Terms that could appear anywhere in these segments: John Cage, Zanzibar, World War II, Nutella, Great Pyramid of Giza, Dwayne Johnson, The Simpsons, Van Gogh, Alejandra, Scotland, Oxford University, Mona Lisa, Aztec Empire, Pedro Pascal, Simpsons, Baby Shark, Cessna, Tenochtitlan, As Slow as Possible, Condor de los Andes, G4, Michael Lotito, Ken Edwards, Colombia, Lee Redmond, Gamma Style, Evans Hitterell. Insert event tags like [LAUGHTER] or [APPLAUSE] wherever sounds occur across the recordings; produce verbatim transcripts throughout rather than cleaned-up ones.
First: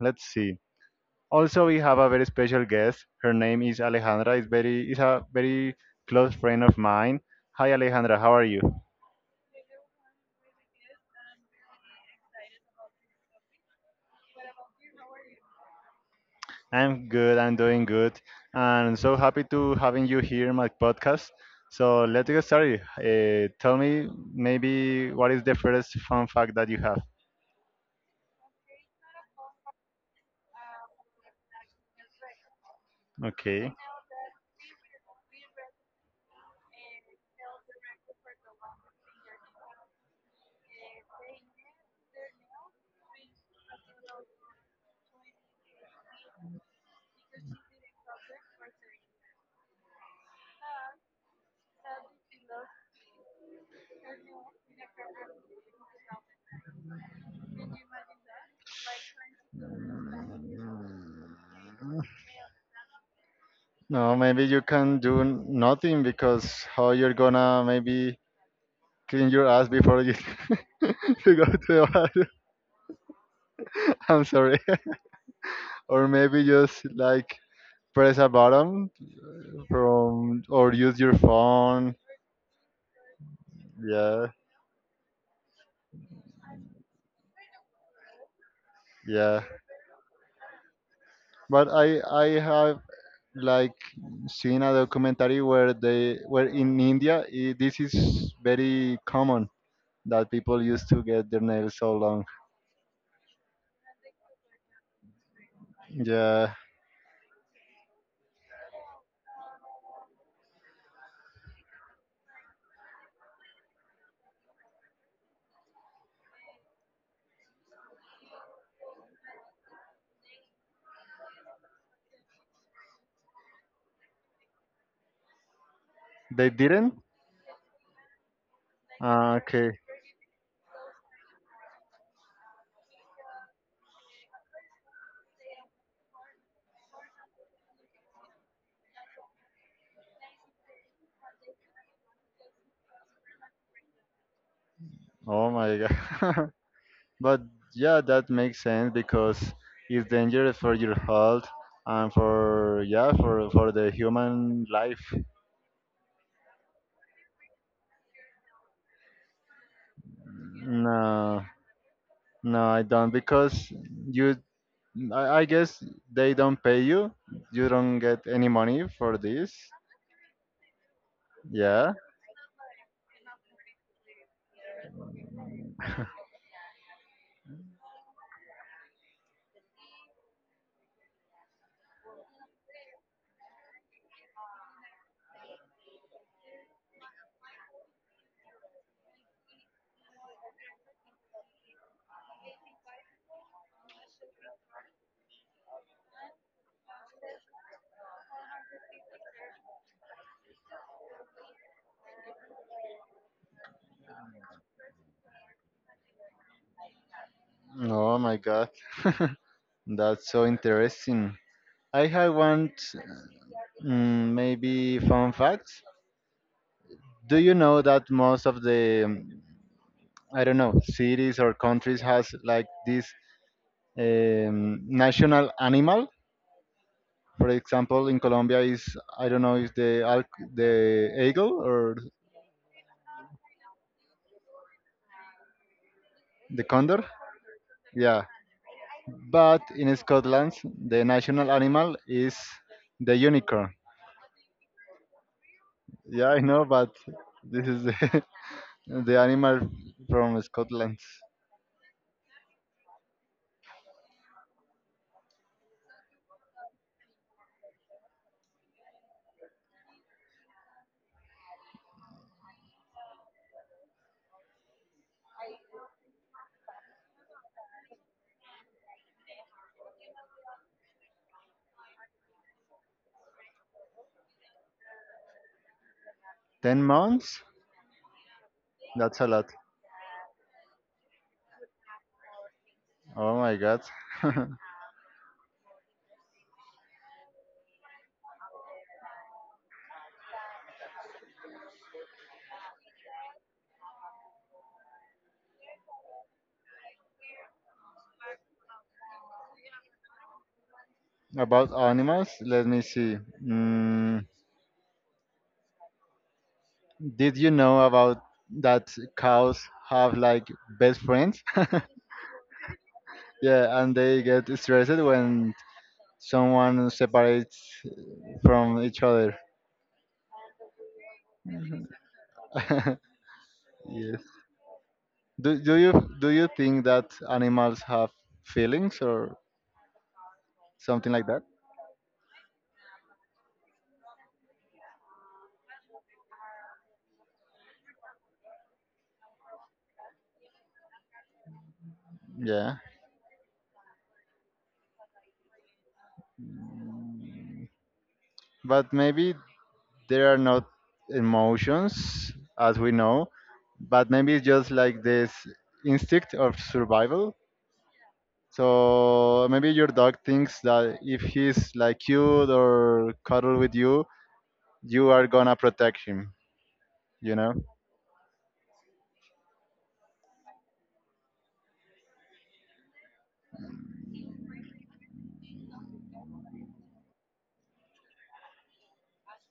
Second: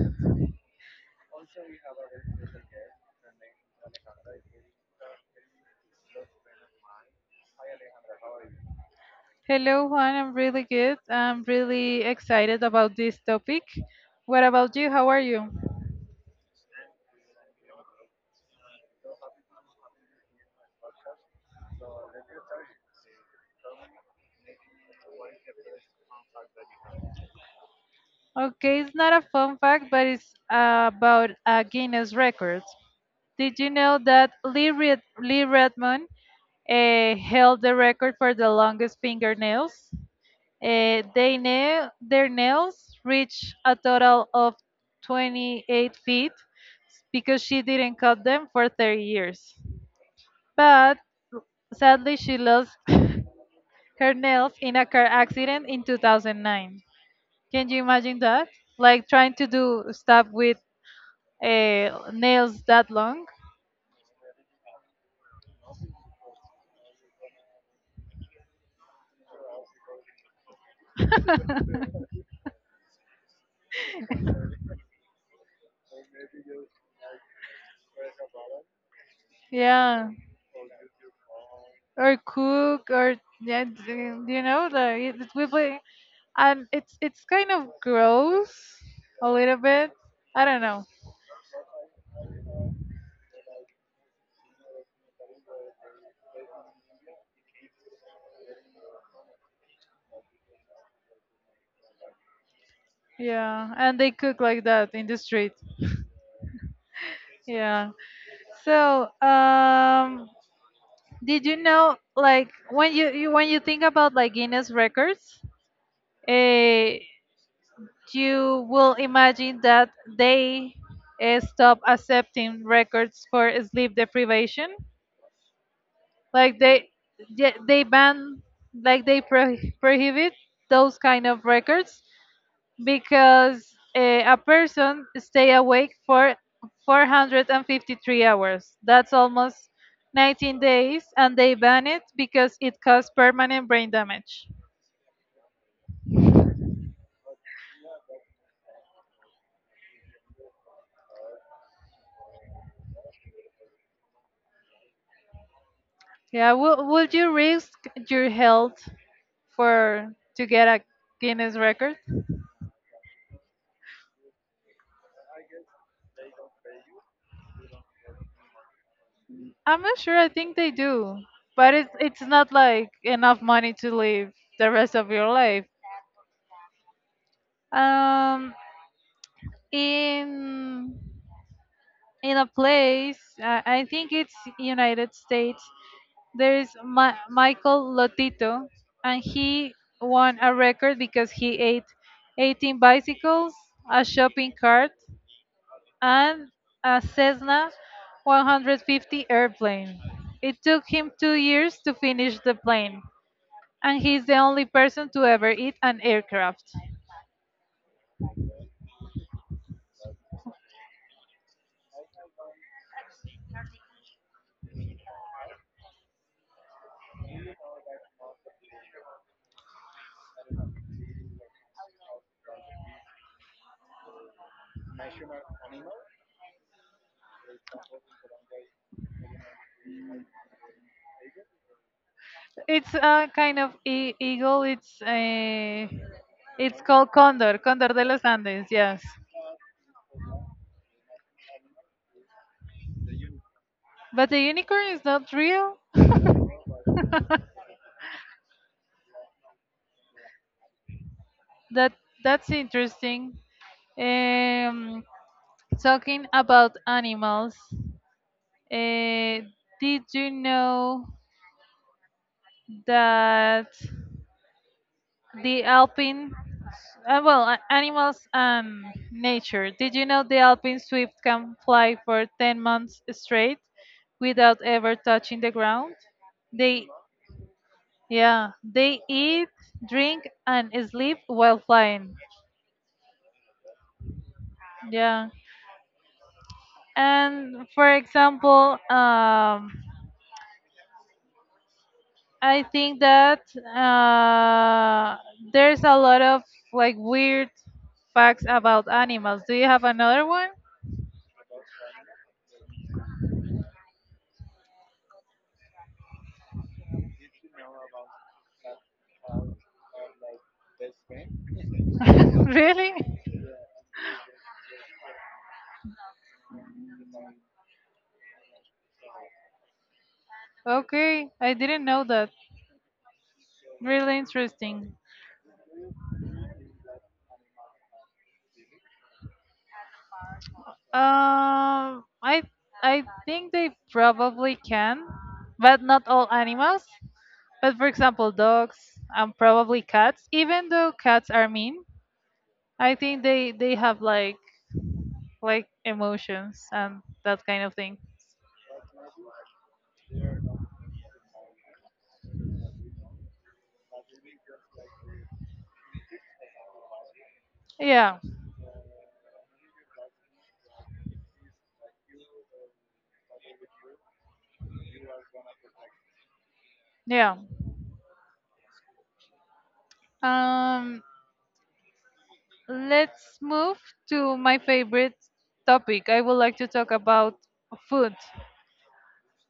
Let's see. Also, we have a very special guest. Her name is Alejandra. Is very is a very close friend of mine. Hi, Alejandra. How are you? Hello, Juan. I'm really good. I'm really excited about this topic. What about you? How are you? I'm good. I'm doing good, and so happy to having you here in my podcast. So let's get started. Uh, tell me maybe what is the first fun fact that you have? Okay, it's not a fun fact, but it's about a Guinness record. Did you Okay. know that Lee, Red- Lee Redmond uh, held the record for the longest fingernails? Uh, they nail their nails reached a total of twenty-eight feet because she didn't cut them for thirty years. But sadly, she lost [LAUGHS] herself in a car accident in two thousand nine. Can you imagine that? Like trying to do stuff with uh, nails that long? No, maybe you can do n- nothing because how you're gonna maybe clean your ass before you [LAUGHS] you go to the bathroom. [LAUGHS] I'm sorry. [LAUGHS] Or maybe just like press a button Yeah. from or use your phone. Or cook or, yeah, d- Yeah, you know, the. It will be, and it's, it's kind of gross a yeah. little bit. I don't know. But I I have like seen a documentary where they where in India I this is very common that people used to get their nails so long. Yeah. And they cook like that in the street. Yeah, Yeah. So, um, did you know, like, when you, you when you think about like Guinness records, uh, you will imagine that they uh, stop accepting records for sleep deprivation. they Like they didn't. they they ban, like they Ah, pro- okay. prohibit those kind of records because uh, a person stay awake for four hundred fifty-three hours. That's almost nineteen days, and they ban it because it caused permanent brain damage. Oh my god. [LAUGHS] But yeah, that makes sense because it's dangerous for your health and for, yeah, for for the human life. Yeah, will would you risk your health for to get a No. Guinness record? No, I don't because you. I, I guess they don't pay you. You don't get any money for this. I'm not sure. I think they do, but it's Yeah. it's not like enough money to live the rest of your life. Um, in in a place, uh, I think it's United States. There is Ma- Michael Lotito, and he won a record because he ate eighteen bicycles, a shopping cart, and a Cessna one hundred fifty airplane. It took him two years to finish the plane, and he's the only person to ever eat an aircraft. No, oh my God, [LAUGHS] that's so interesting. I have one, mm, maybe, fun fact. Do you know that most of the um, I don't know, cities or countries has like this um, national animal? For example, in Colombia is, I don't know, is the al- the eagle or It's a kind of e- eagle. It's a, the it's condor? called Condor, Condor de los Yeah. Andes. Yes, But in Scotland, the national animal is the unicorn. but the unicorn is not real. Yeah, I know, but this is the, [LAUGHS] the animal from Scotland. That that's interesting. Um, Talking about animals, uh, did you know that? The alpine, uh, well a- animals and nature, did you know the alpine swift can fly for ten months straight without ever touching the ground, ten they months? yeah, they That's a lot. eat, drink, and sleep while flying. Oh my god. Yeah. And for example, um I think that uh there's a lot of like weird facts about animals. Do you have another one? [LAUGHS] About animals, let me see. Mm, did you know about that cows have like best friends? [LAUGHS] [LAUGHS] really? Yeah, and they get stressed when someone separates from each other. Okay, I didn't know that. [LAUGHS] Really Yes. interesting. Do, do you do you think that animals have feelings or something like that? Um, I I think they probably can, but not all animals. But for example, dogs and probably cats. Even though cats are mean, Yeah, I think they they have like like emotions and that kind of thing. but maybe there are not emotions as we know, but maybe it's just like this instinct of survival. Yeah, So maybe your dog thinks that if he's like cute or cuddle with you, you are gonna protect him. You yeah. know? Um, let's move to my favorite topic. I would like to talk about food.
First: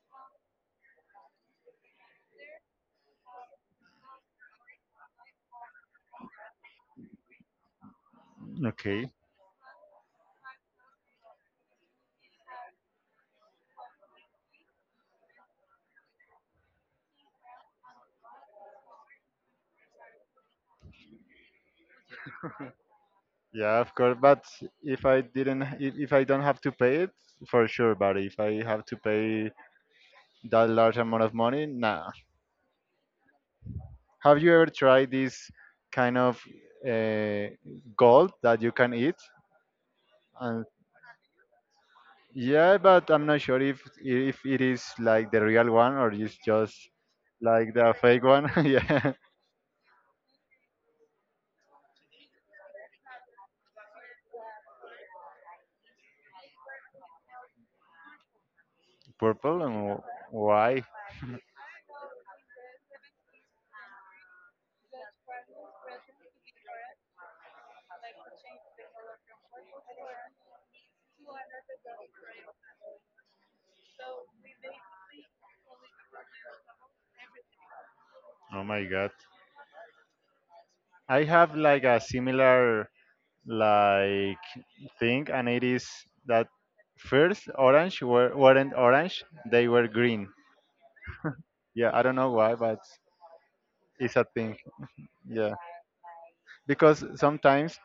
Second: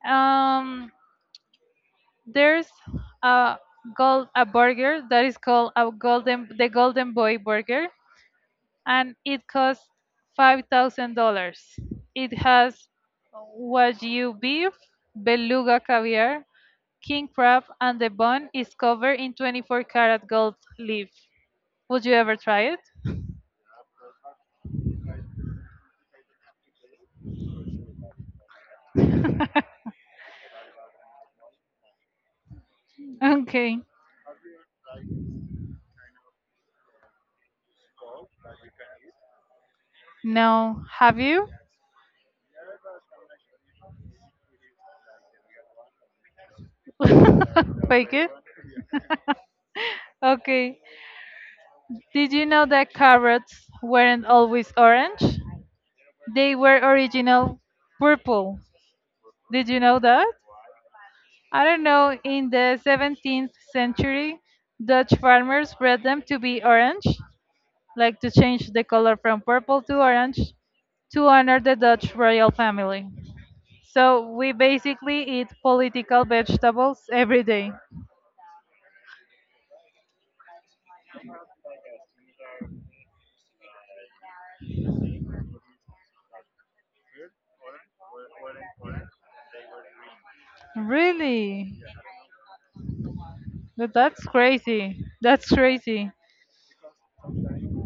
Um, there's a gold a burger that is called a golden the golden boy burger, Okay. and it costs five thousand dollars. It has wagyu beef, beluga caviar, king crab, and the bun is covered in twenty-four karat gold leaf. Would you ever try it? Yeah, of course. But if I didn't, if if I don't have to pay it, for sure. But if I have to pay that large amount of money? Nah. Okay. Have you ever tried this kind of uh, gold that you can eat? And, No, have you? yeah, but I'm not sure if if it is like the real one or it's just like [LAUGHS] the Fake fake it. one. [LAUGHS] Yeah, Okay. Did you know that carrots weren't always orange? They were original purple. purple. Did And you know that? wh- why? [LAUGHS] I don't know, in the seventeenth century, Dutch farmers bred them to be orange, like to change the color from purple to orange to honor the Dutch royal family. So we basically eat political vegetables every day. Oh my god. I have like a similar like thing, and it is that first orange were, weren't orange; they were green. Really? Yeah, I don't know why, but But it's that's a thing. crazy. That's Yeah, crazy. because sometimes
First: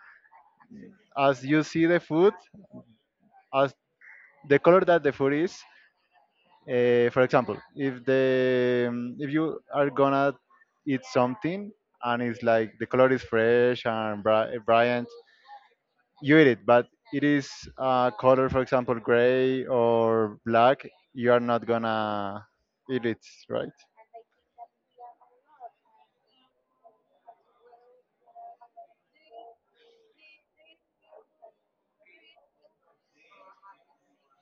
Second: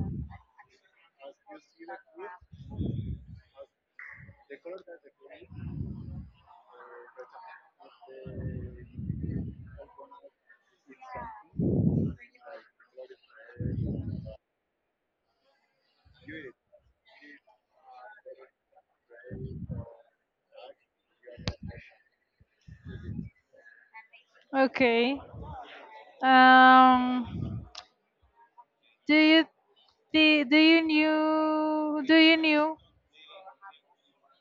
as you see the food, as the color that the food is, uh, for example, if the um, if you are gonna eat something and it's like the color is fresh and bri- brilliant, you eat it, but it is uh, color, for example, gray or black, you are not gonna eat it, right? Okay. Um do you thi- do you knew do you knew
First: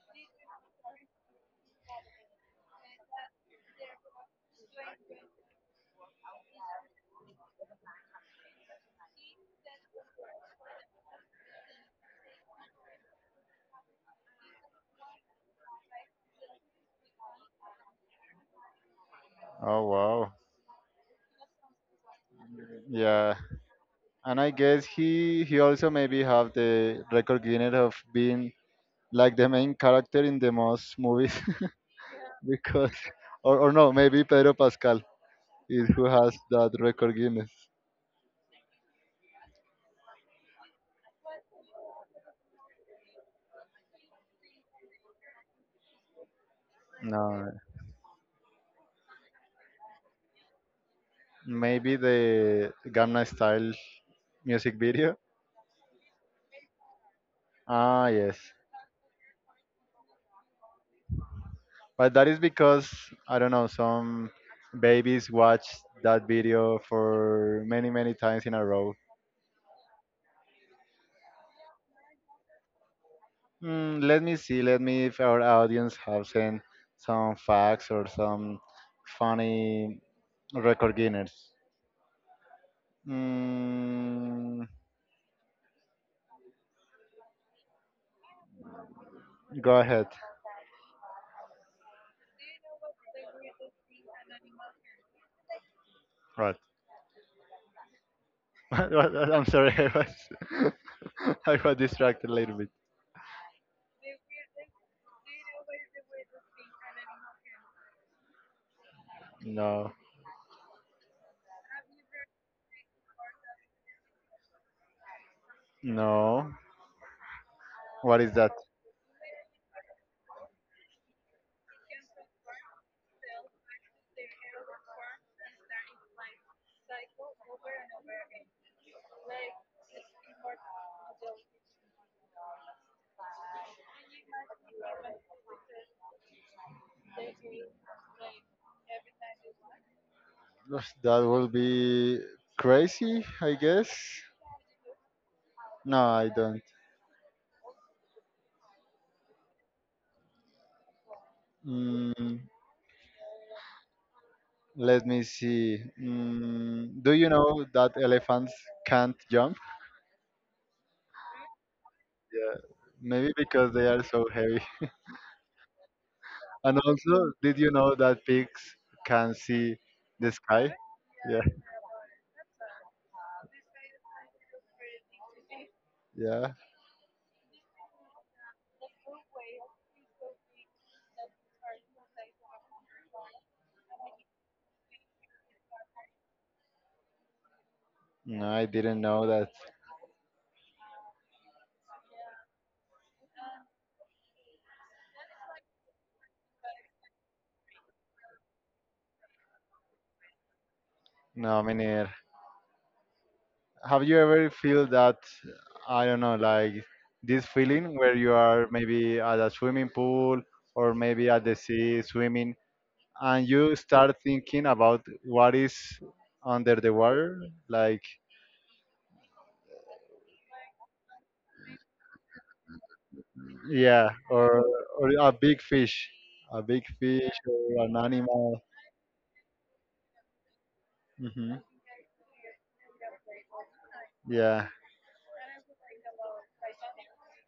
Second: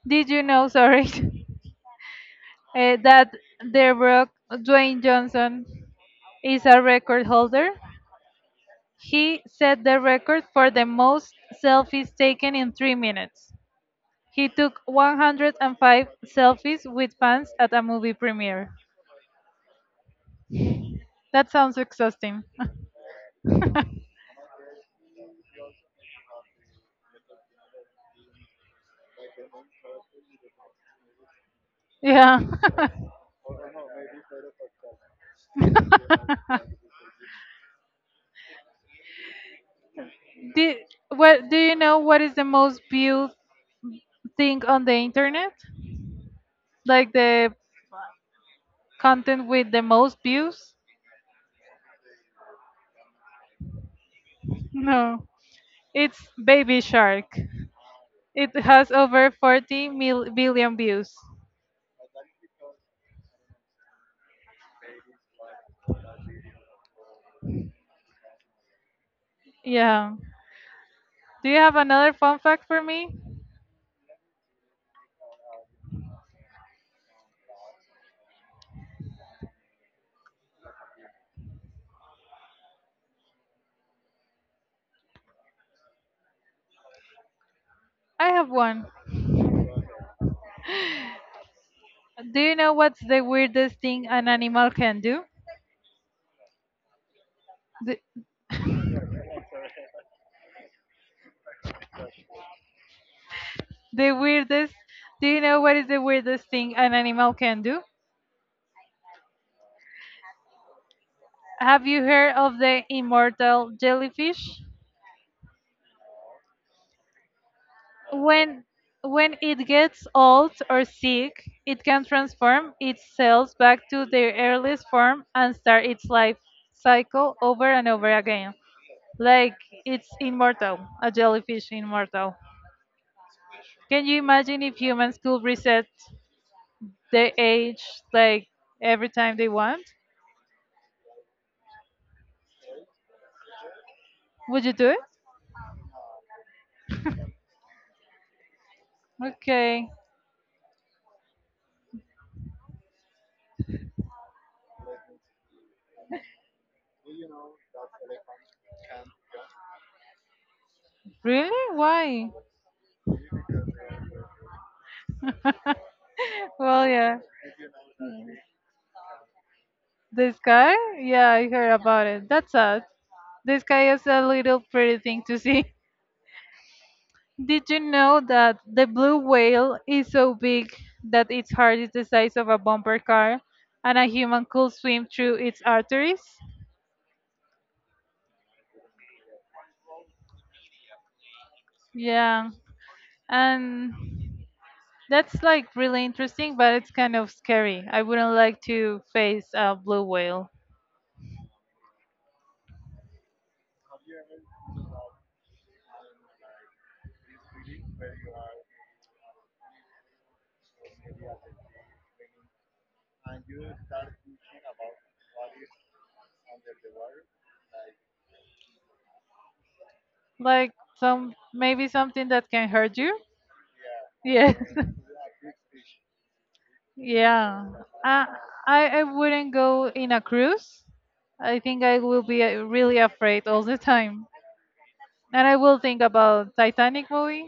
Did you know, sorry, [LAUGHS] eh, that the Rock Dwayne Johnson is a record holder? He set the record for the most selfies taken in three minutes. He took one hundred five selfies with fans at a movie premiere. Oh wow, That sounds exhausting. yeah. And I guess he he also maybe have the record Guinness of being like the main character in the most movies [LAUGHS] Yeah. [LAUGHS] because or or, no, maybe Pedro Pascal is who has that record Guinness. [LAUGHS] do, what, do you know what is the most viewed thing on the internet? Like No, the content with the most views? maybe the Gamma Style music video. No. It's Baby Shark. Ah, yes, It has over forty mil- billion views. but that is because I don't know, some babies watch that video for many many times in a row. Yeah. Do you have another fun fact for me? Mm, let me see. Let me if our audience have sent some facts or some funny record Guinness. Mm, I have one. go ahead. Do you know what's the weirdest thing an animal can do? What? The, [LAUGHS] What- what- I'm sorry. I was [LAUGHS] I was distracted a little bit. the weirdest. Do you know what is the weirdest thing an animal can do? No, Have you heard of the immortal jellyfish? no. What is that? When when it gets old or sick, it can transform its cells back to their earliest form and start its life cycle over and over again. Like it's immortal, a jellyfish immortal. Can you imagine if humans could reset their age like every time they want? [LAUGHS] That will be crazy, I guess. Would you do it? No, I don't. Okay. Mm, let me see. Mm, do you know that elephants can't jump? Really? Why? Yeah, maybe because they are so heavy. [LAUGHS] And Well, yeah. also, did you know that pigs can see the The sky? sky? Yeah, Yeah, I heard about it. That's sad. The sky is a little pretty thing to see. [LAUGHS] yeah. Did you know that the blue whale is so big that its heart is the size of a bumper car and a human could swim through its arteries? No, I didn't know that. Yeah, and that's like really interesting, but it's kind of scary. I wouldn't like to face a blue whale. No, me neither. Have you ever feel that, I don't know, like this feeling where you are maybe at a swimming pool or maybe at the sea swimming and you start thinking about what is under the water? Like, Like some, maybe something that can hurt you. yeah, Yes. or, [LAUGHS] or a big fish. a big fish. Yeah. Or an I animal. I I wouldn't go in a cruise. Hmm. I think I will be uh, really afraid all the time. Yeah. And I will think about Titanic movie.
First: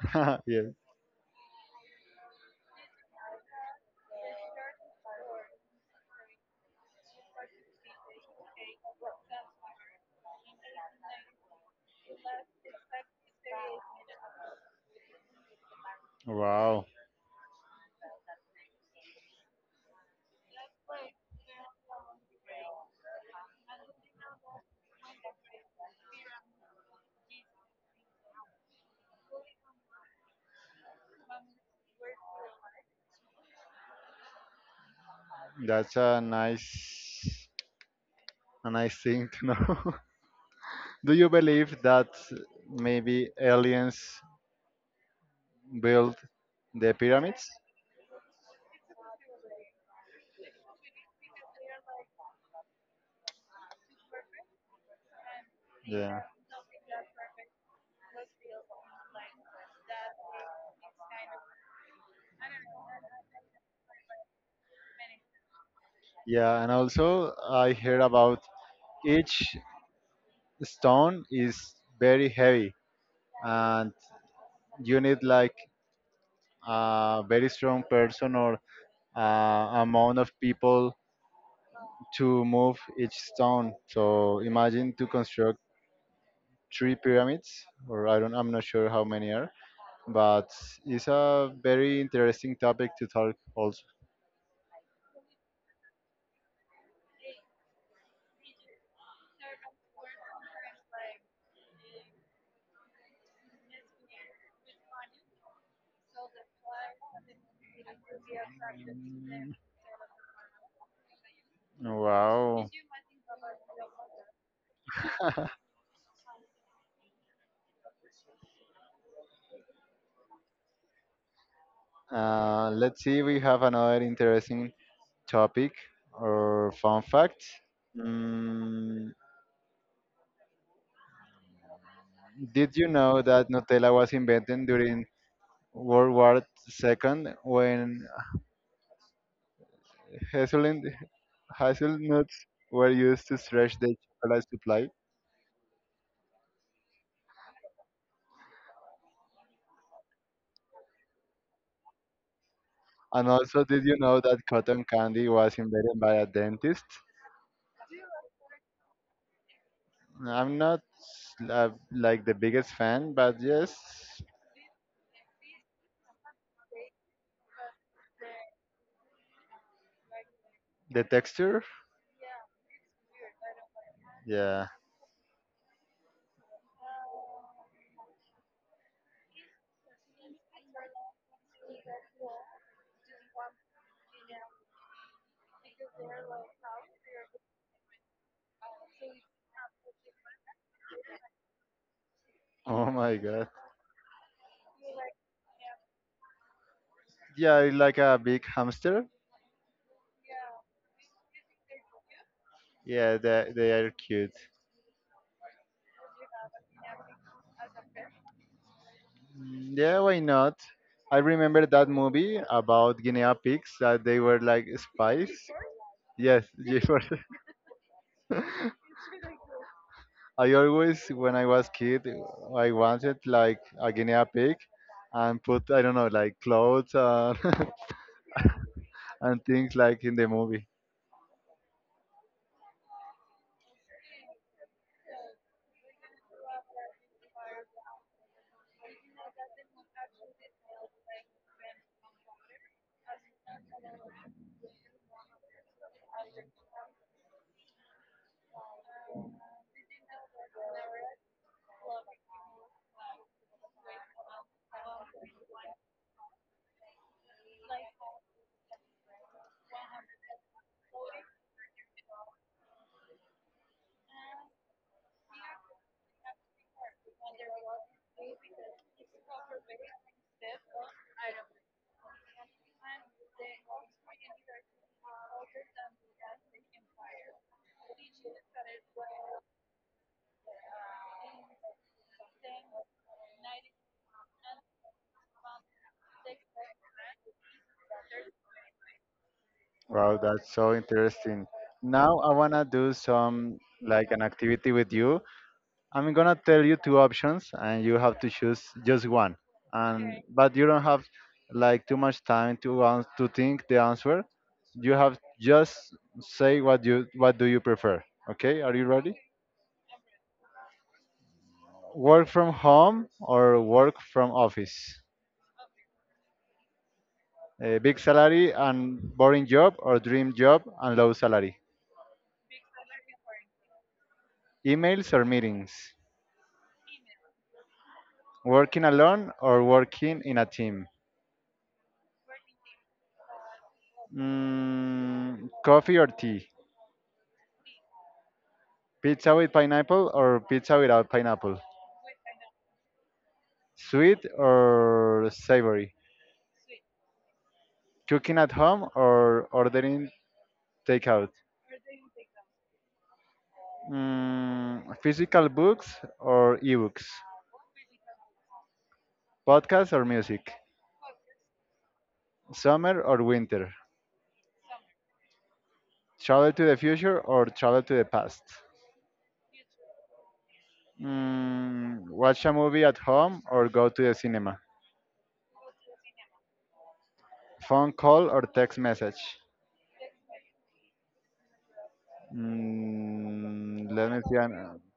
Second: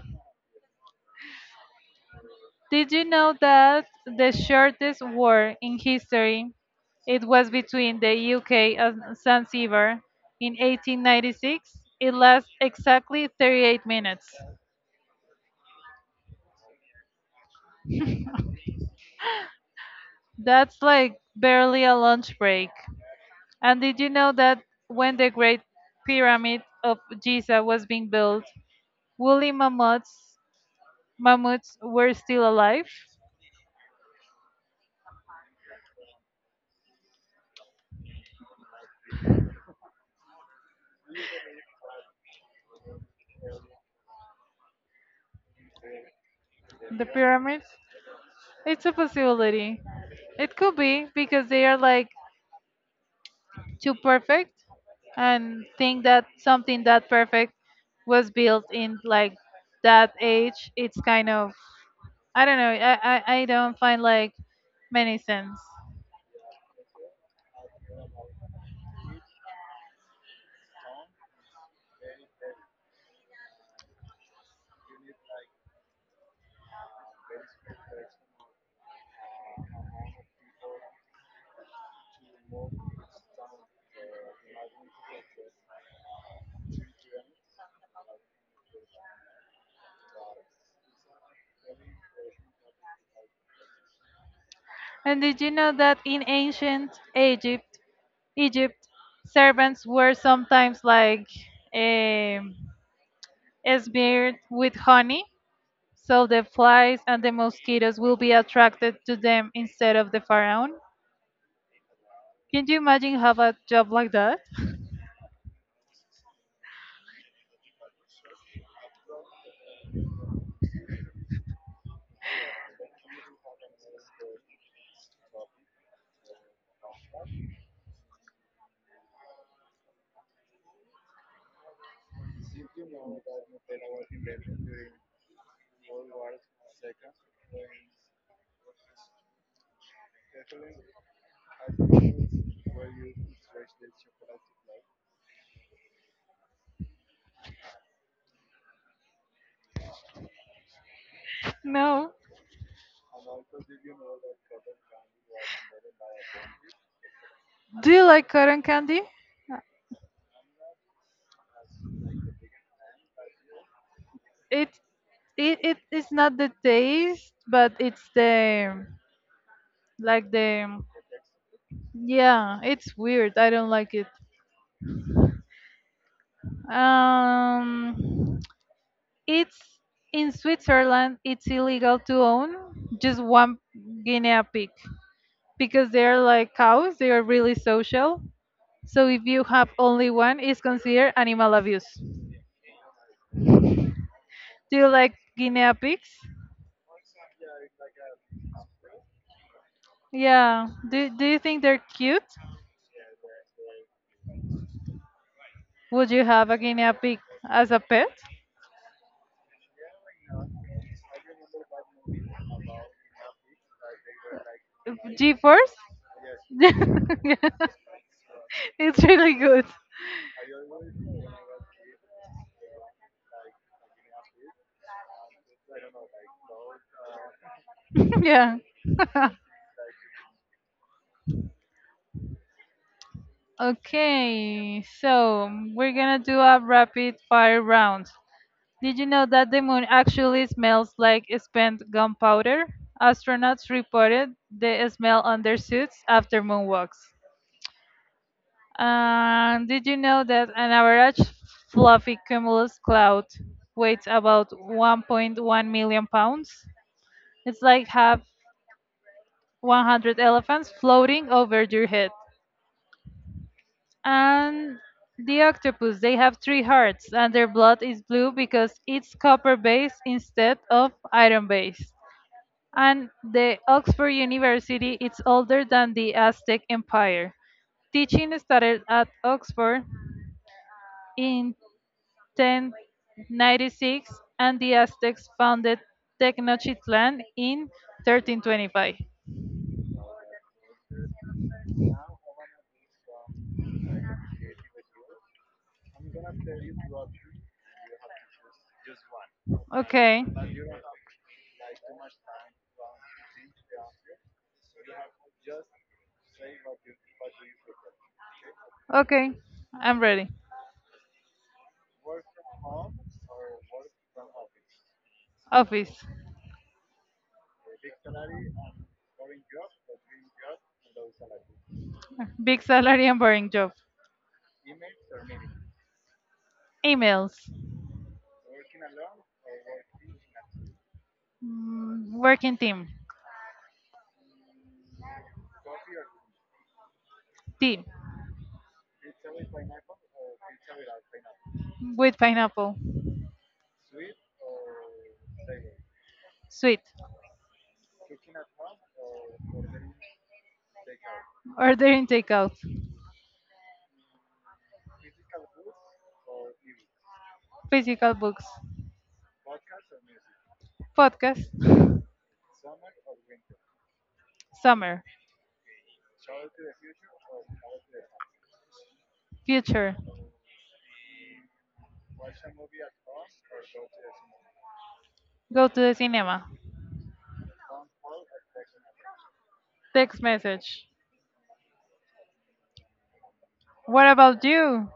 [LAUGHS] Yes. Did you know that the shortest war in history, it was between the U K and Zanzibar in eighteen ninety-six? It lasts exactly thirty-eight minutes. Wow. That's like barely a lunch break. And did you know that when the Great Pyramid of Giza was being built, woolly mammoths mammoths were still alive? That's a nice, a nice thing to know. [LAUGHS] Do you believe that maybe aliens built the The pyramids? pyramids? It's a possibility. It could be because they are like too perfect, and think Yeah. that something that perfect was built in like that age, it's kind of, I don't know. i i, I don't find like many sense. Yeah, and also I heard about each stone is very heavy, and you need like a very strong person or uh, amount of people to move each stone. So imagine to construct three pyramids, or I don't, I'm not sure how many are, but it's a very interesting topic to talk also. And did you know that in ancient egypt, egypt servants were sometimes like um smeared with honey so the flies and the mosquitoes will be attracted to them instead of the pharaoh? Can Wow. you imagine have a job like that? [LAUGHS] Uh, let's see, we have another interesting topic or fun fact. Mm, did you know that Nutella was invented during World War two when hazelnut, hazelnuts were used to stretch the chocolate supply? [LAUGHS] no. And also, did you know that cotton candy was invented by a dentist? Do you like cotton candy? I'm not uh, like the biggest fan, but yes, It it it is not the taste, but it's the, like, the... the texture. Yeah, it's weird. I don't like it. Yeah. Um, it's in Switzerland. It's illegal to own just one guinea pig because they are like cows. They are really social. So if you have only one, it's considered animal abuse. Oh my god. Do you like guinea pigs? Yeah, I like a big hamster. Yeah. Do Do you think they're cute? Yeah, they they are cute. Would you have a guinea pig as a pet? Mm, Yeah, why not? I remember that movie about guinea pigs that they were like spies. G-force? Yes, [LAUGHS] G four. [LAUGHS] Yeah. It's really good. I always, when I was kid, I wanted like a guinea pig, and put I don't know like clothes and [LAUGHS] [LAUGHS] Yeah. [LAUGHS] and things like in the movie. Okay, so we're gonna do a rapid fire round. Did you know that the moon actually smells like spent gunpowder? Astronauts reported the smell on their suits after moonwalks. And did you know that an average fluffy cumulus cloud weighs about one point one million pounds? It's like have one hundred elephants floating over your head. And the octopus, they have three hearts, and their blood is blue because it's copper based instead of iron based. And the Oxford University its older than the Aztec Empire. Teaching started at Oxford in ten ninety-six, and the Aztecs founded Tenochtitlan in thirteen twenty-five. Wow, that's so interesting. Now I wanna do some like an activity with you. I'm gonna tell you two options, and you have to choose just one. And Okay. but you don't have like too much time to ans to think the answer. You have just say what you what do you prefer. Okay, are you ready? Okay. I'm ready. Work from home or work from office. Office. A big salary and boring job or dream job and low salary. Big salary and boring job. Emails or meetings. Emails. Working alone or working in a team. Mm, Working team. Mm, coffee or tea. Tea. Pizza with pineapple or pizza without pineapple. With pineapple. Sweet or savory. Sweet. Cooking at home or ordering takeout. Ordering takeout. Mm, physical books or ebooks. Physical books. Podcasts or music. Podcast. Summer or winter. Summer. Travel to the future or travel to the past? Future. Mm, watch a movie at home or go to the cinema? Go to the cinema. Phone call or text message? Text message. Mm, let What me see. about an- you?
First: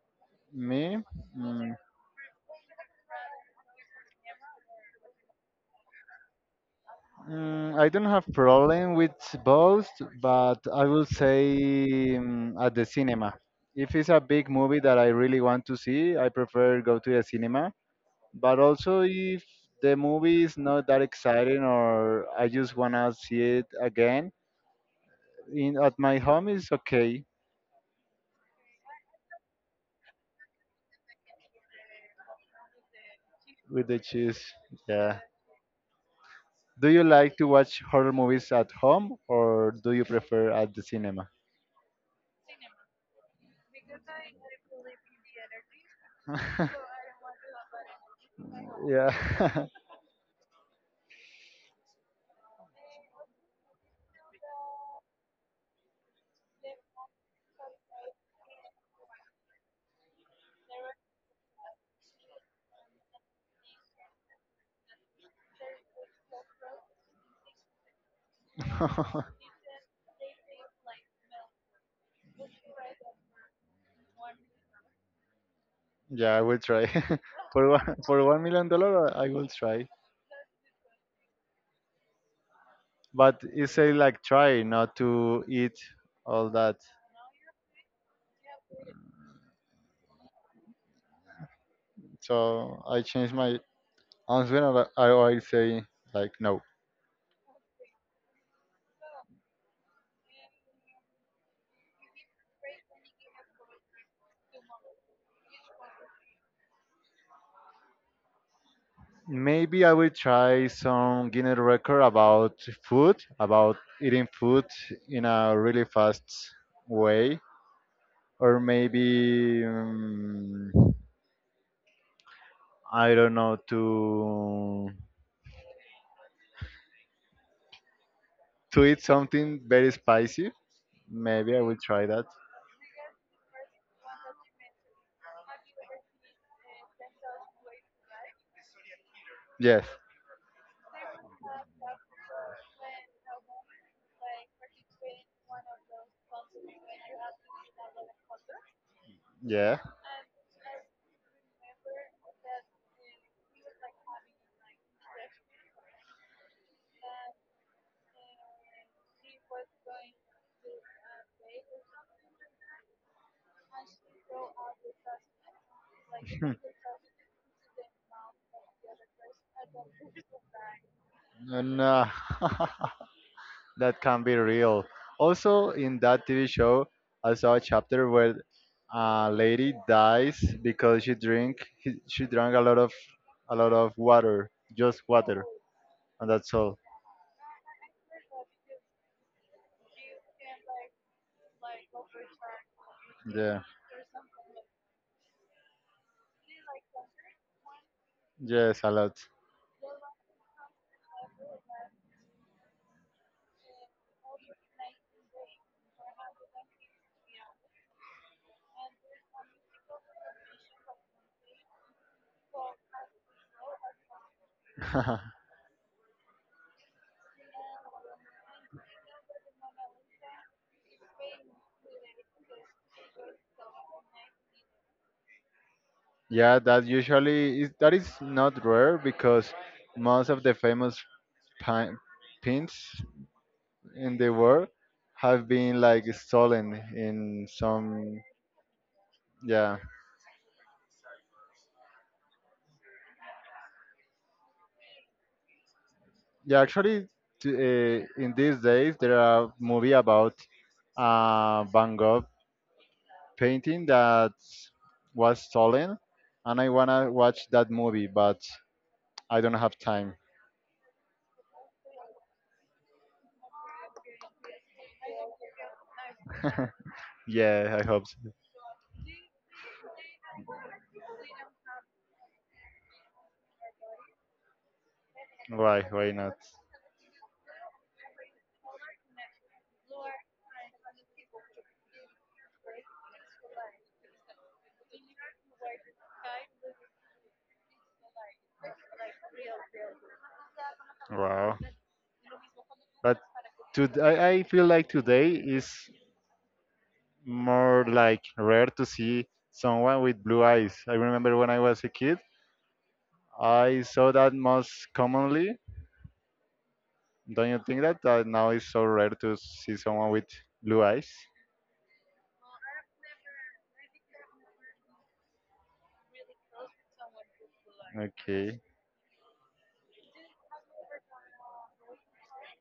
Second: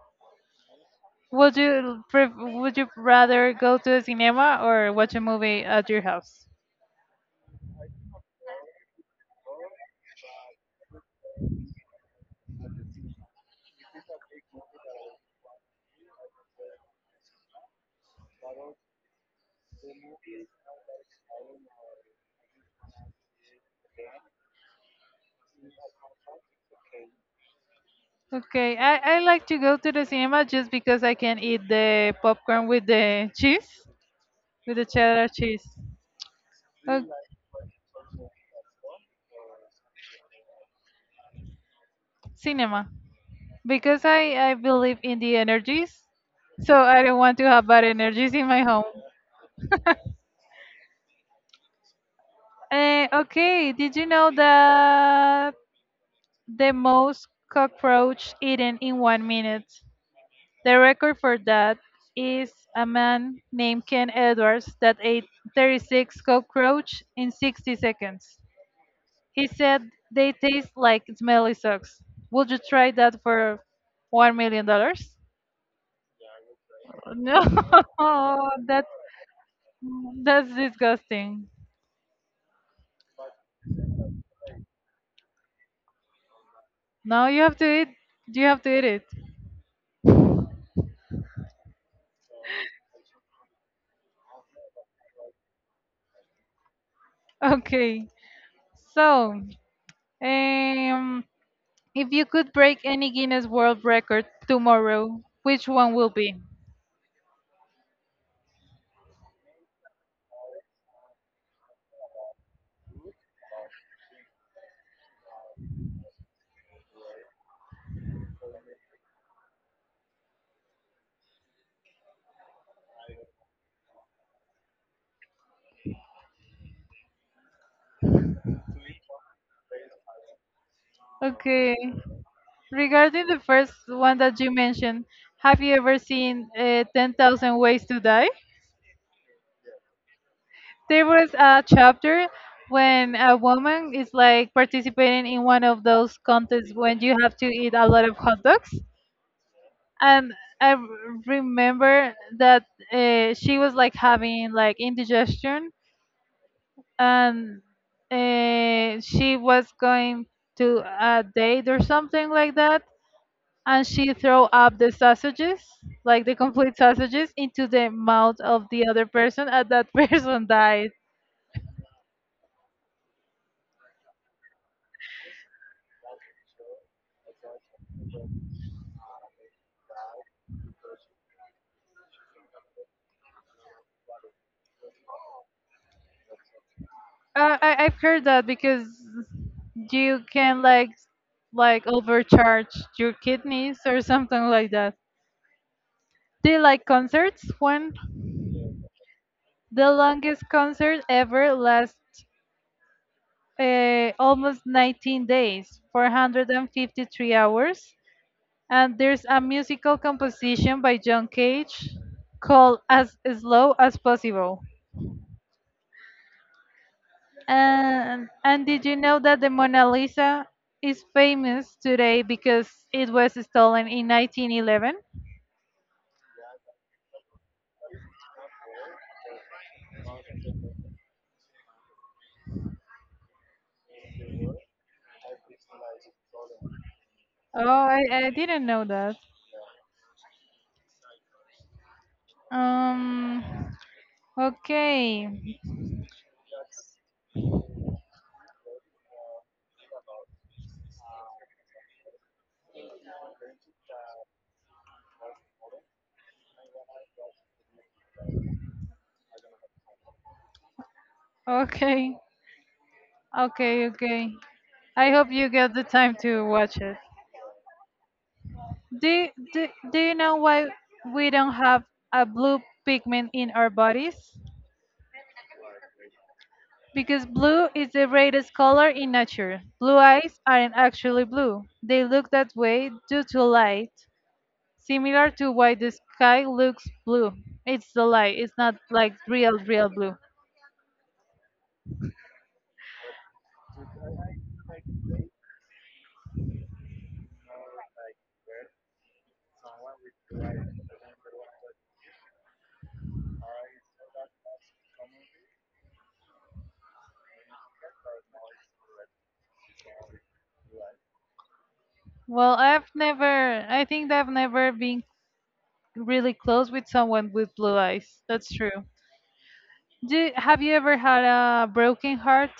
Me? Would Mm, you pref- would you rather go to the cinema or watch a movie at your house? mm, I don't have problem with both, but I will say, mm, at the cinema. If it's a big movie that I really want to see, I prefer go to the cinema. But also if the movie is not that exciting or I just wanna see it again, in at my home is okay Okay, I, I like to go to the cinema just because I can eat the popcorn with the cheese, with the cheese. with the Yeah. cheddar cheese. Do Uh, you like to watch horror movies at home or do you prefer at the cinema? Cinema, because I, I believe in the energies, so I don't want to have bad energies in my home. Yeah. [LAUGHS] Uh, okay, did you know that the most cockroach eaten in one minute. The record for that is a man named Ken Edwards that ate thirty-six cockroach in sixty seconds. [LAUGHS] He said they taste like smelly socks. Would you try that for one million dollars? Yeah, I will try. No, [LAUGHS] for one, for one [LAUGHS] million that dollar, I will try. that's disgusting. But it's a like try not to eat all that. Now you have to eat. You have to eat it. So I change my answer and I I always say like no. Okay. So, um, If you could break any Guinness World Record tomorrow, which one will be? Maybe I will try some Guinness record about food, about eating food in a really fast way, or maybe um, I don't know to to eat something very spicy. Maybe I Okay. will try that. Regarding the first one that you mentioned, have you ever seen uh, ten thousand Ways to Die? Yes. There was a chapter when a woman is like participating in one of those contests when you have to eat a lot of hot dogs. Yeah. And I r- remember that uh, she was like having like indigestion, and uh, she was going to a date or something like that, and she throw up the sausages, like the complete sausages, into the mouth of the other person, and that [LAUGHS] person died. And, uh, [LAUGHS] that can be real. Also, in that T V show, I saw a chapter where a lady dies because she drink he- she drank a lot of a lot of water, just water, and that's all. uh, I, I've heard that because you can like like overcharge your Yeah. kidneys or something like that. They like concerts. When Yes, a lot. the longest concert ever lasts uh, almost nineteen days, four hundred fifty-three hours. And there's a musical composition by John Cage called As Slow as Possible. [LAUGHS] And, and did you know that the Mona Lisa is famous today because it was stolen in nineteen eleven? Yeah, that usually is that is not rare because most of the famous pin- pins in the world have been like stolen in Oh, I, some. I didn't know that. Yeah, Um, okay, yeah, actually t- uh, in these days there are movie about uh, Van Gogh painting that was stolen, and I wanna watch that movie, but I don't have time. okay, okay, okay. I hope you get the time to watch it. [LAUGHS] Yeah, I hope. So. Do, do, do you know why we don't have a blue pigment in our bodies? Why? Why not? Because blue is the brightest color in nature. Blue eyes aren't actually blue. They look that way due to light, similar to why the sky looks blue. It's the light, it's not like real, real blue. Wow. But to, I, I feel like today is more like rare to see someone with blue eyes. I remember when I was a kid, I saw that most commonly. Don't you think that, that now it's so rare to see someone with blue eyes? Well, I've never, I think I've never been really close with someone with blue eyes. That's Okay. true. Do, have you ever had a broken heart?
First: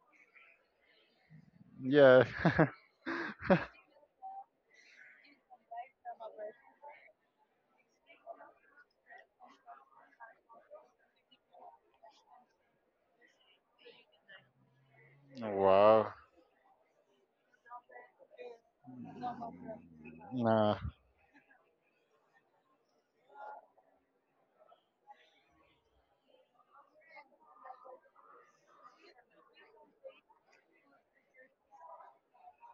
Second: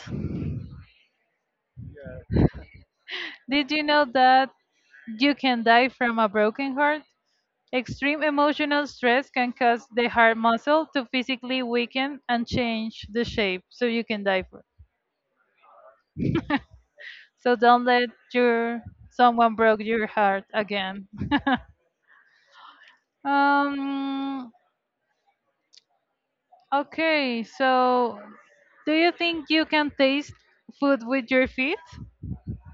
Yeah. Did you know that? You can die from a broken heart. Extreme emotional stress can cause the heart muscle to physically weaken and change the shape, so you can die for. [LAUGHS] Wow. So don't let your someone broke your heart Nah. again. Um. Okay. So, do you think you can taste food with your feet?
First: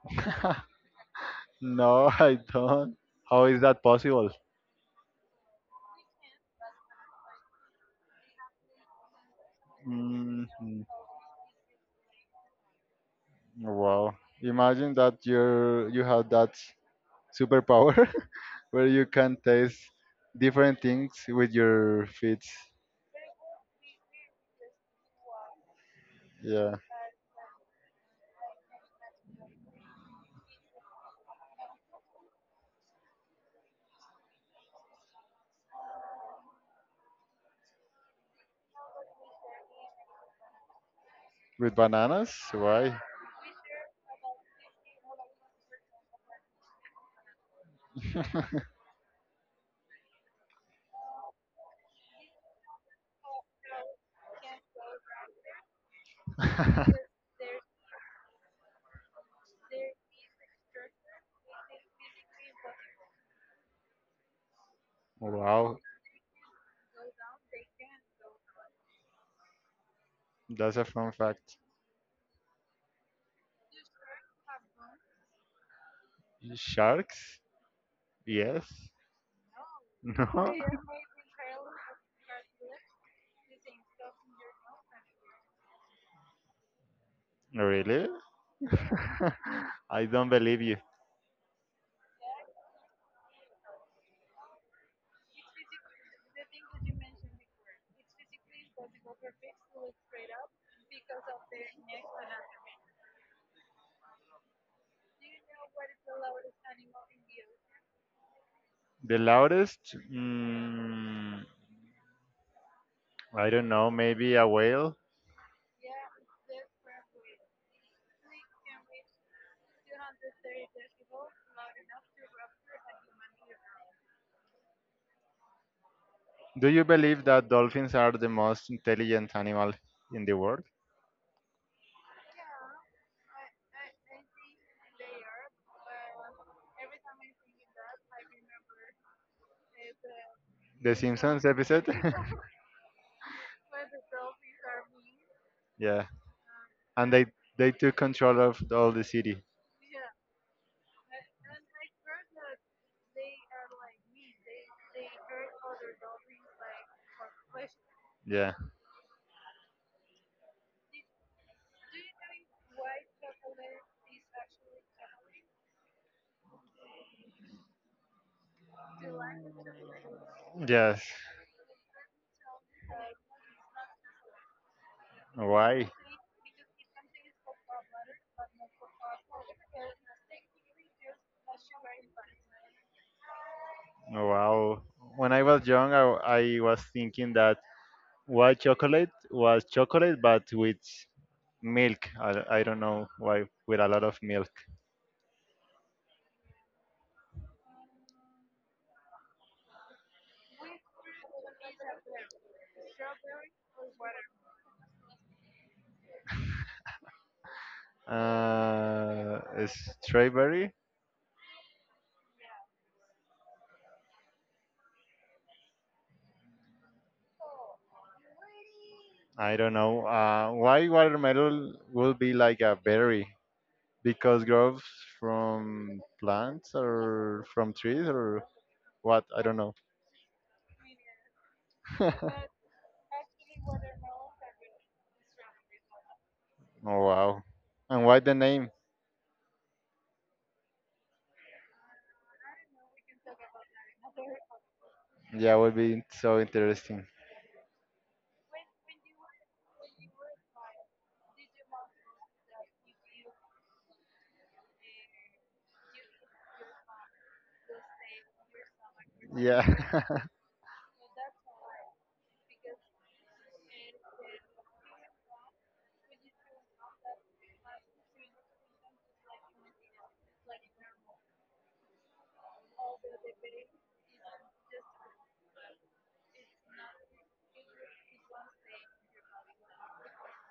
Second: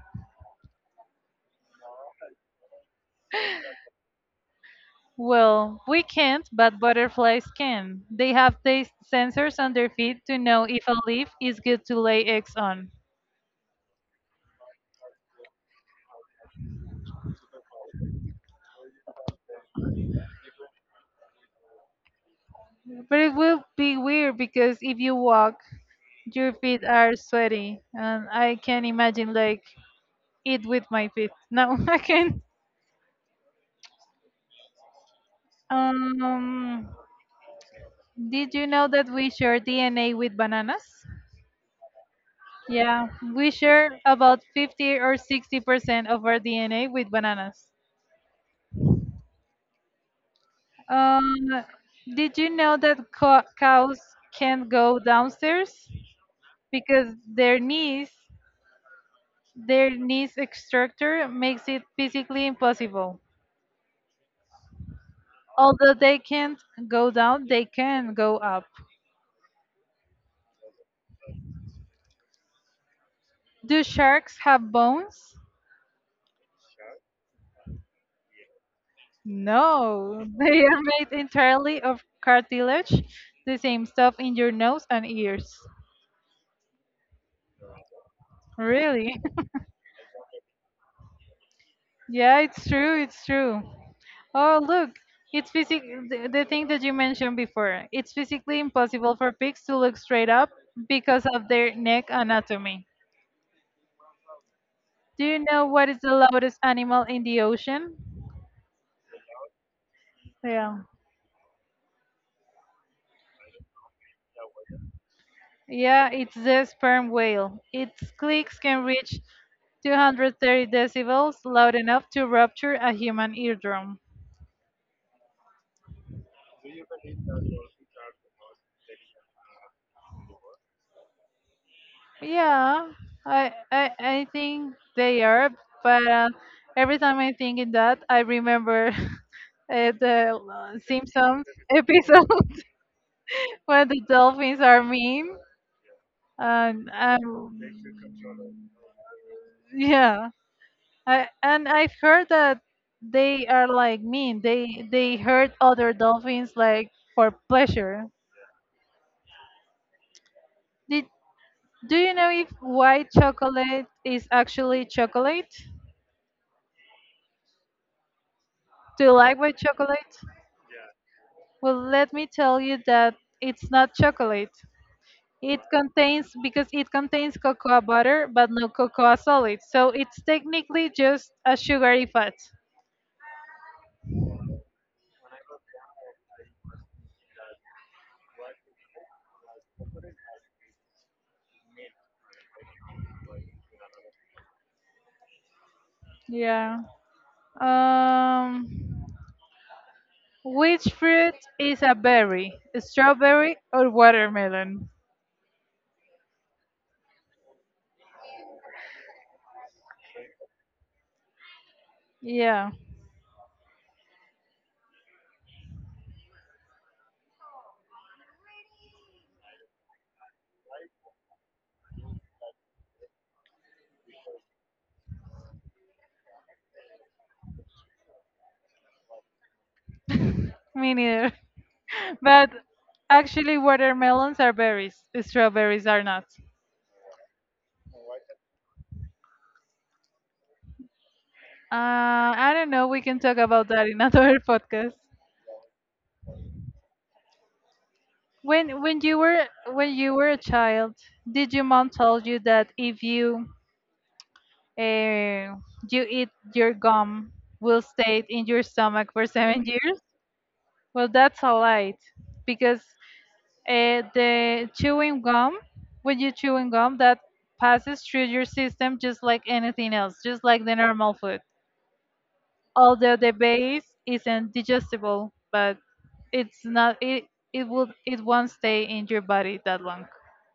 [LAUGHS] No, I don't. How is that possible? Well, we can't, but butterflies can. They have taste sensors on their feet to Hmm. know if a leaf is good to lay eggs on. Wow. Imagine that you're you have that superpower [LAUGHS] where you can taste different things with your feet. But it will be weird because if you walk, your Yeah. feet are sweaty, and I can imagine like it with my feet. No, [LAUGHS] I can. Um, did you know that we share D N A with bananas? With bananas? Why? Yeah, we share about fifty or sixty percent of our D N A with bananas. [LAUGHS] Um, did you know that co- cows can not go downstairs because their knees, their knees structure makes it physically impossible? Wow. Although they can't go down, they can go up. That's a fun fact. Do sharks have bones? Sharks? Yes. No, [LAUGHS] No, they are made entirely of cartilage, the same stuff in your nose and ears. really? Really? [LAUGHS] [LAUGHS] I don't believe you. Yeah, it's true, it's true. Oh, look, it's physic the, the thing that you mentioned before. It's physically impossible for pigs to look straight up because of their neck anatomy. Do you know what is the loudest animal in the ocean? The loudest? Yeah. Mm, I don't know, maybe a whale. Yeah, it's the sperm whale. Its clicks can reach two hundred thirty decibels, loud enough to rupture a human eardrum. Do you believe that dolphins are the most intelligent animal in the world? Yeah, I I, I think they are, but uh, every time I think in that, I remember [LAUGHS] uh, the uh, The Simpsons Simpsons episode? episode [LAUGHS] [LAUGHS] where the dolphins are mean, Yeah. and And they um, they took control of all the city. yeah, I, and I've heard that they are like mean. They they hurt other dolphins like for pleasure. Yeah. Did Do you know if white chocolate is actually chocolate? Do you like white chocolate? Yes. Well, let me tell you that it's not chocolate. It Why? contains Because it contains cocoa butter, but no cocoa solid. So it's technically just a sugary fat. Oh, wow. When I was young, I, I was thinking that white chocolate was chocolate, but with milk. I, I don't know why, with a lot of milk. Yeah. Um. Which fruit is a berry? Strawberry or watermelon? Uh, strawberry? Yeah, I don't know. Uh, why watermelon will be like a berry? Because grows from plants or from trees or what? I don't know. me neither. [LAUGHS] [LAUGHS] But actually, watermelons are berries. Strawberries are not. Oh, wow. And why the name? Uh, I don't know. We can talk about that in another [LAUGHS] podcast. Yeah, would be so interesting. When when you were when you were a child, did your mom told you that if you uh, you eat your gum will stay in your stomach for seven Yeah, years? [LAUGHS] Well, that's a lie, because uh, the chewing gum, when you chewing gum, that passes through your system just like anything else, just like the normal food. Although the base isn't digestible, but it's not it it will it won't stay in your body that long.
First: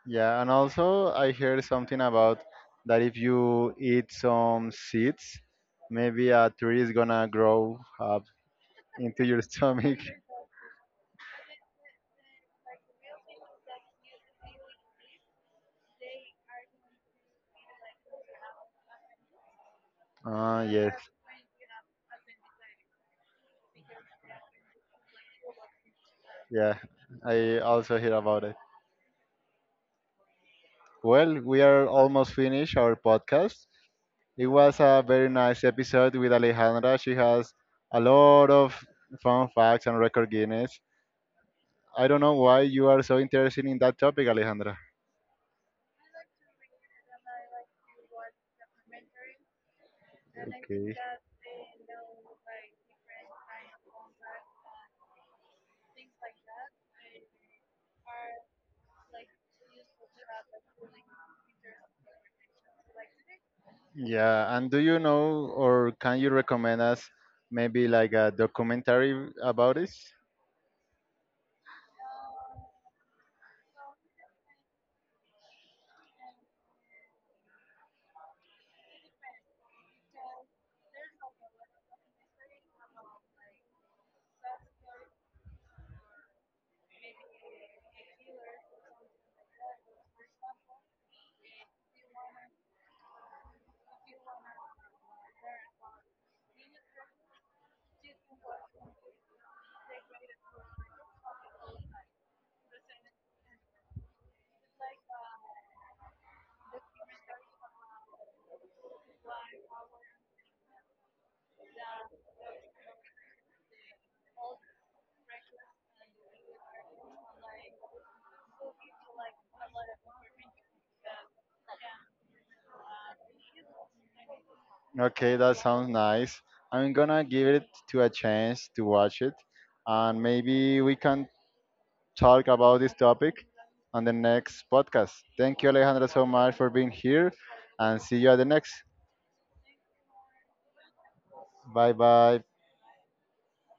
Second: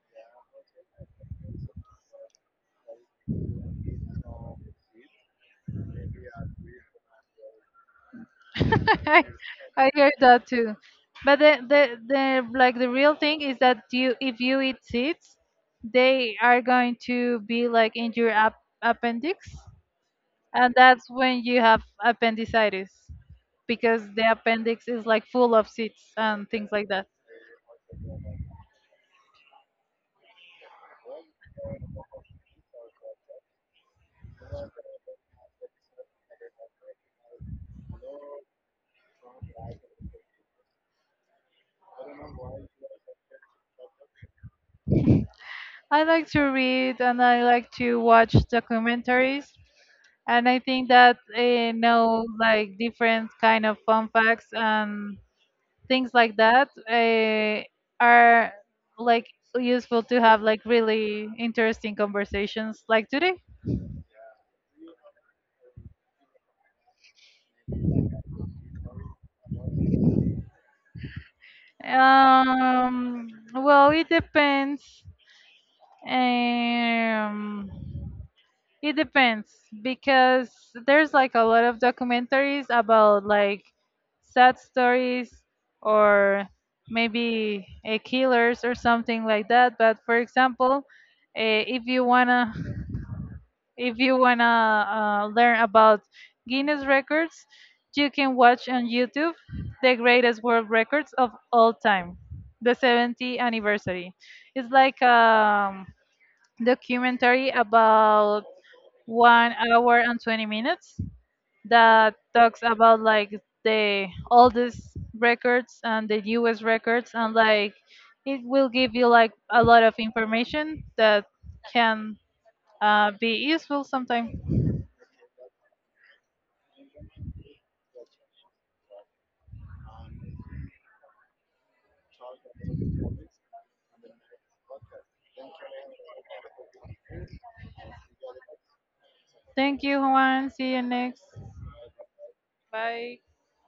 yeah, and also I heard something about that if you eat some seeds, maybe a tree is gonna grow up into your [LAUGHS] I stomach. [LAUGHS] heard that too. But the, the the like the real thing is that you if you eat seeds, they are going to be like in your ap- appendix Ah, and yes, that's when you have appendicitis because the appendix is like full of seeds and things yeah, like that. I also hear about it. Well, we are almost finished our podcast. It was a very nice episode with Alejandra. She has a lot of fun facts and record Guinness. I don't know why you are so interested in that topic, Alejandra. I like to read and I like to watch documentaries and I think Okay. that I know like different kind of fun facts and things like that uh, are like useful to have like really interesting conversations like today. Yeah, and do you know or can you recommend us maybe like a documentary about it? Um, well, it depends. Um, It depends because there's like a lot of documentaries about like sad stories or maybe a killers or something like that. But for example, eh, if you wanna [LAUGHS] if you wanna uh, learn about Guinness records, you can watch on YouTube the greatest world records of all time, the seventieth anniversary. It's like um documentary about one hour and twenty minutes that talks about like the all these records and the U S records and like it will give you like a lot of information that can uh, be useful sometime. Okay, that sounds nice. I'm gonna give it to a chance to watch it, and maybe we can talk about this topic on the next podcast. Thank you, Alejandra, so much for being here, and see you at the next. Thank you, Juan. See you next. Bye bye. Bye.